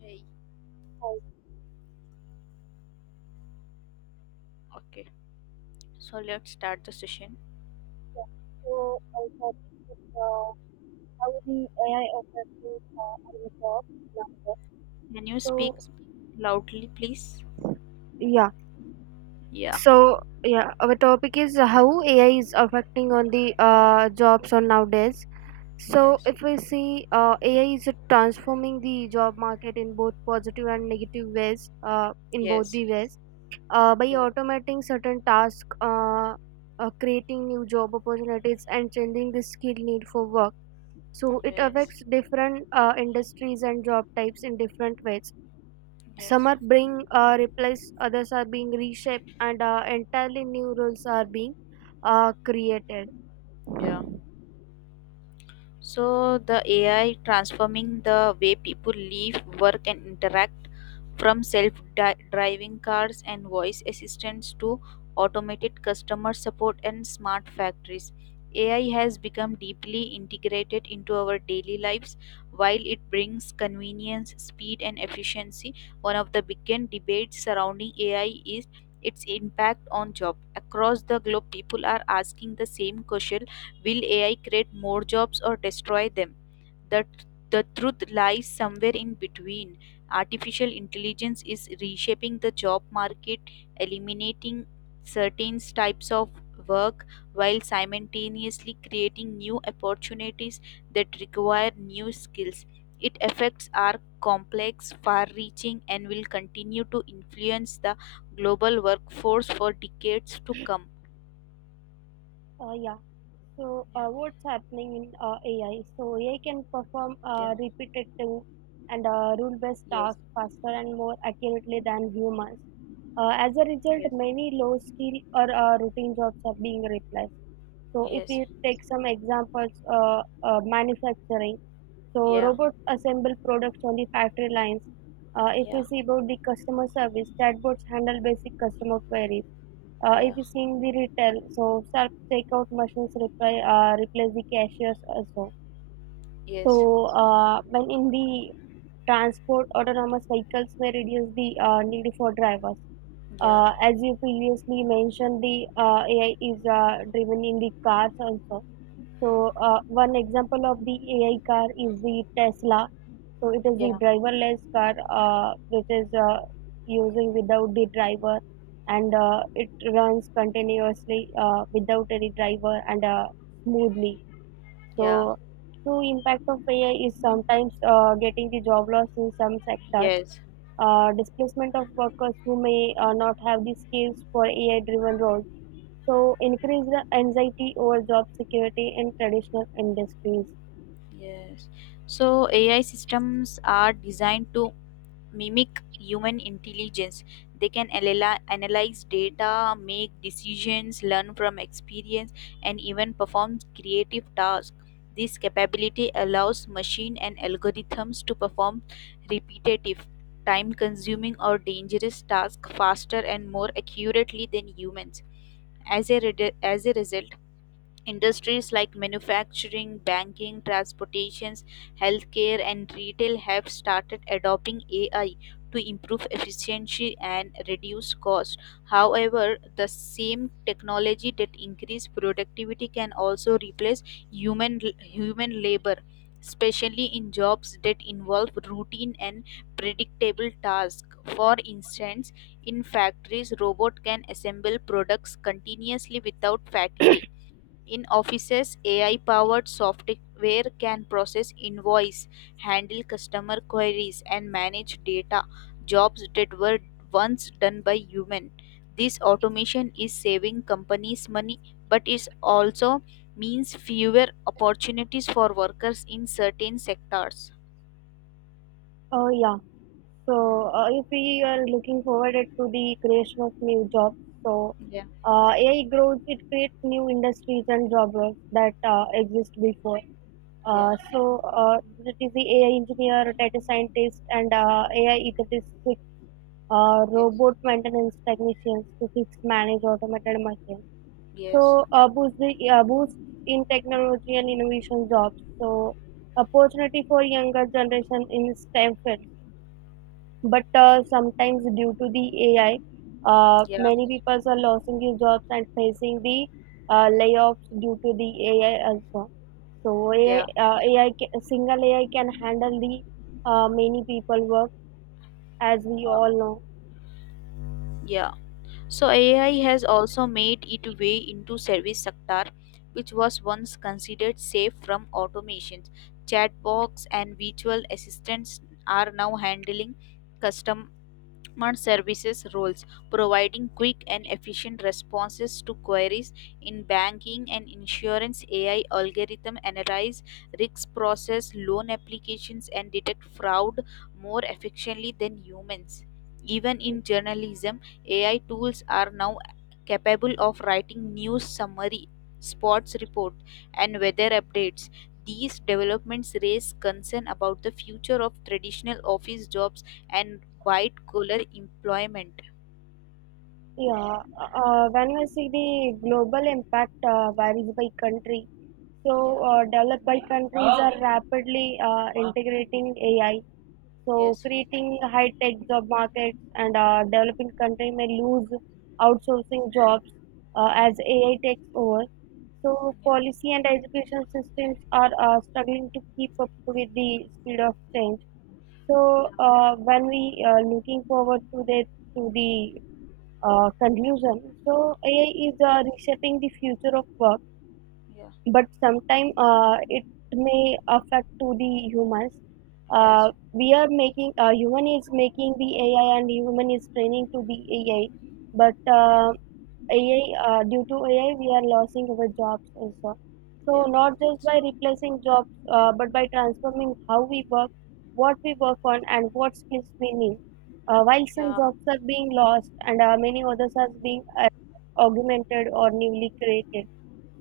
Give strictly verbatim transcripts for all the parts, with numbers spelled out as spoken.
Hey. Right, Okay, so let's start the session. yeah. So I thought uh, how the A I affects uh, our job nowadays. Can you speak So loudly, please? Yeah. Yeah. So yeah, our topic is how A I is affecting on the uh, jobs on nowadays. So Yes, if we see uh, A I is transforming the job market in both positive and negative ways. Uh, in both yes. the ways, uh, by Yeah. automating certain tasks, uh, uh, creating new job opportunities, and changing the skill need for work, so it Yes, affects different uh, industries and job types in different ways. Some yes. are being uh, replaced, others are being reshaped, and uh, entirely new roles are being uh, created. Yeah. So the A I transforming the way people live, work, and interact from self-driving cars and voice assistants to automated customer support and smart factories. A I has become deeply integrated into our daily lives. While it brings convenience, speed, and efficiency, one of the biggest debates surrounding A I is its impact on job. Across the globe, people are asking the same question: will A I create more jobs or destroy them? The, the truth lies somewhere in between. Artificial intelligence is reshaping the job market, eliminating certain types of work while simultaneously creating new opportunities that require new skills. Its effects are complex, far reaching, and will continue to influence the global workforce for decades to come. Uh, yeah. So, Yeah. uh, what's happening in uh, A I? So, A I can perform Yeah. uh, repetitive and uh, rule-based Yes. tasks faster and more accurately than humans. Uh, as a result, Yes. many low-skill or uh, routine jobs are being replaced. So, if Yes. we take some examples, uh, uh, manufacturing. So Yeah, robots assemble products on the factory lines. Uh, if yeah, we see about the customer service, chatbots handle basic customer queries. Uh, if yeah. you see in the retail, so self checkout machines reply, uh, replace the cashiers also. Yes. So uh, when in the transport, autonomous vehicles may reduce the uh, need for drivers. Yeah, Uh, as you previously mentioned, the uh, A I is uh, driven in the cars also. So, uh, one example of the A I car is the Tesla. So, it is the yeah, driverless car uh, which is uh, using without the driver and uh, it runs continuously uh, without any driver and uh, smoothly. yeah. So, true impact of A I is sometimes uh, getting the job loss in some sectors, Yes, uh, displacement of workers who may uh, not have the skills for A I driven roles, so increase the anxiety over job security in traditional industries. yes. So A I systems are designed to mimic human intelligence. They can analy- analyze data, make decisions, learn from experience, and even perform creative tasks. This capability allows machine and algorithms to perform repetitive, time consuming, or dangerous tasks faster and more accurately than humans. As a, re- as a result, industries like manufacturing, banking, transportations, healthcare, and retail have started adopting A I to improve efficiency and reduce cost. However, the same technology that increase productivity can also replace human human labor, especially in jobs that involve routine and predictable tasks. For instance, in factories, robots can assemble products continuously without fatigue. In offices, A I-powered software can process invoice, handle customer queries, and manage data, jobs that were once done by human. This automation is saving companies money, but it also means fewer opportunities for workers in certain sectors. Oh yeah. So Hmm. uh, if we are looking forward it to the creation of new jobs, so Yeah, uh, A I grows, it creates new industries and job roles that uh, exist before. yeah. Uh, so uh, it is the A I engineer, data scientist, and uh, A I ethics, uh, Yes, robot maintenance technicians to fix, manage automated machines. yes. So, uh, boost the uh, boost in technology and innovation jobs. So, opportunity for younger generation in STEM field. But uh, sometimes due to the A I, uh, Yeah, many people are losing their jobs and facing the uh, layoffs due to the A I also. So AI, yeah. Uh, AI ca- single A I can handle the uh, many people work as we uh, all know. yeah. So A I has also made its way into service sector, which was once considered safe from automations. Chatbots and virtual assistants are now handling custom customer services roles providing quick and efficient responses to queries in banking and insurance. A I algorithm analyze risks, process loan applications, and detect fraud more efficiently than humans. Even in journalism, A I tools are now capable of writing news summary, sports report, and weather updates. These developments raise concern about the future of traditional office jobs and white collar employment. Yeah, uh, when we see the global impact uh, varies by country. So, Yeah. uh, developed by countries are rapidly uh, integrating A I, so Yes. creating high-tech job markets, and uh, developing country may lose outsourcing jobs uh, as A I takes over. So, Yeah, policy and education systems are uh, struggling to keep up with the speed of change. So, yeah, uh, when we are looking forward to the to the uh, conclusion, so A I is uh, reshaping the future of work, yeah. but sometimes uh, it may affect to the humans. Yes. Uh, we are making, uh, human is making the ai and human is training to be ai, but uh, ai uh, due to ai we are losing our jobs also, so Yeah. not just So, by replacing jobs uh, but by transforming how we work, what we work on and what skills we need. Uh, while some yeah, jobs are being lost and uh, many others are being uh, augmented or newly created,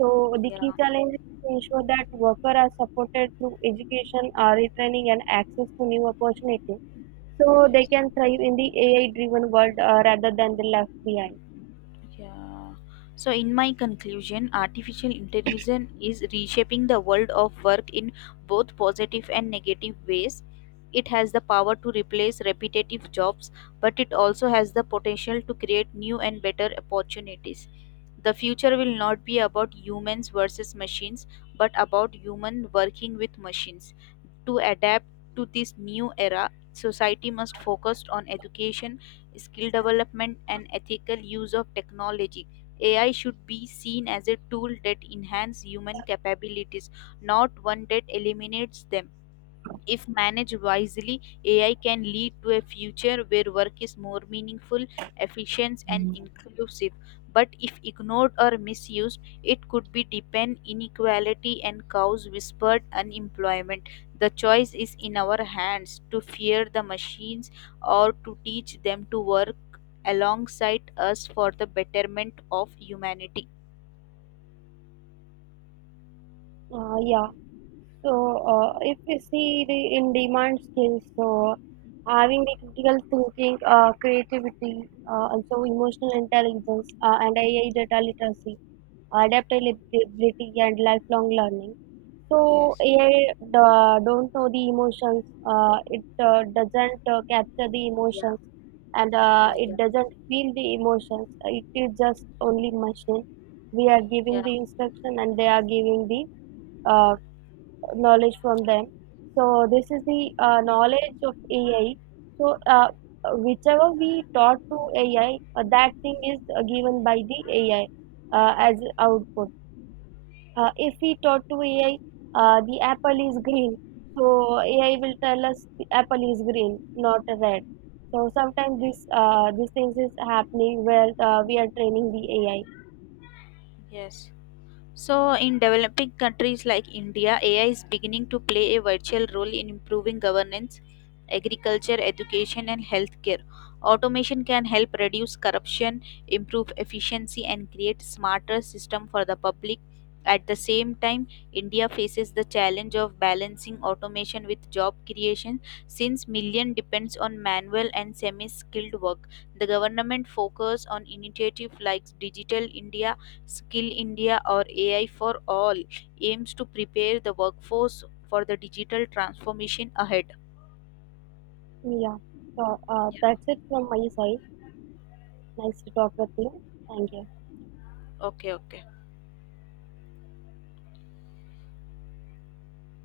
so the yeah. key challenge is to ensure that workers are supported through education, R E training, and access to new opportunities, so they Yes. can thrive in the A I-driven world uh, rather than the left behind. Yeah. So, in my conclusion, artificial intelligence is reshaping the world of work in both positive and negative ways. It has the power to replace repetitive jobs, but it also has the potential to create new and better opportunities. The future will not be about humans versus machines, but about human working with machines. To adapt to this new era, society must focus on education, skill development, and ethical use of technology. A I should be seen as a tool that enhances human capabilities, not one that eliminates them. If managed wisely, A I can lead to a future where work is more meaningful, efficient, and inclusive. But if ignored or misused, it could be deepen inequality and cause whispered unemployment. The choice is in our hands to fear the machines or to teach them to work alongside us for the betterment of humanity. Uh, yeah. So uh, if we see the in-demand skills, so having the critical thinking, uh, creativity, uh, also emotional intelligence, uh, and A I data literacy, Yeah. adaptability, and lifelong learning. So Yes. A I uh, don't know the emotions. Uh, it uh, doesn't uh, capture the Yeah. emotions, and uh, Yeah. it Yeah. doesn't feel the emotions. It is just only machine. We are giving Yeah. the instruction, and they are giving the uh, knowledge from them. So this is the uh, knowledge of A I. So uh, Whichever we taught to A I, uh, that thing is uh, given by the A I uh, as output. Uh, if we talk to A I, uh, the apple is green. So A I will tell us the apple is green, not red. So sometimes this uh, these things is happening where uh, we are training the A I. Yes. So, in developing countries like India, A I is beginning to play a vital role in improving governance, agriculture, education, and healthcare. Automation can help reduce corruption, improve efficiency, and create smarter system for the public. At the same time, India faces the challenge of balancing automation with job creation since million depends on manual and semi-skilled work. The government focus on initiatives like Digital India, Skill India, or A I for All aims to prepare the workforce for the digital transformation ahead. Yeah. So uh, Yeah. That's it from my side. Nice to talk with you. Thank you. Okay, okay.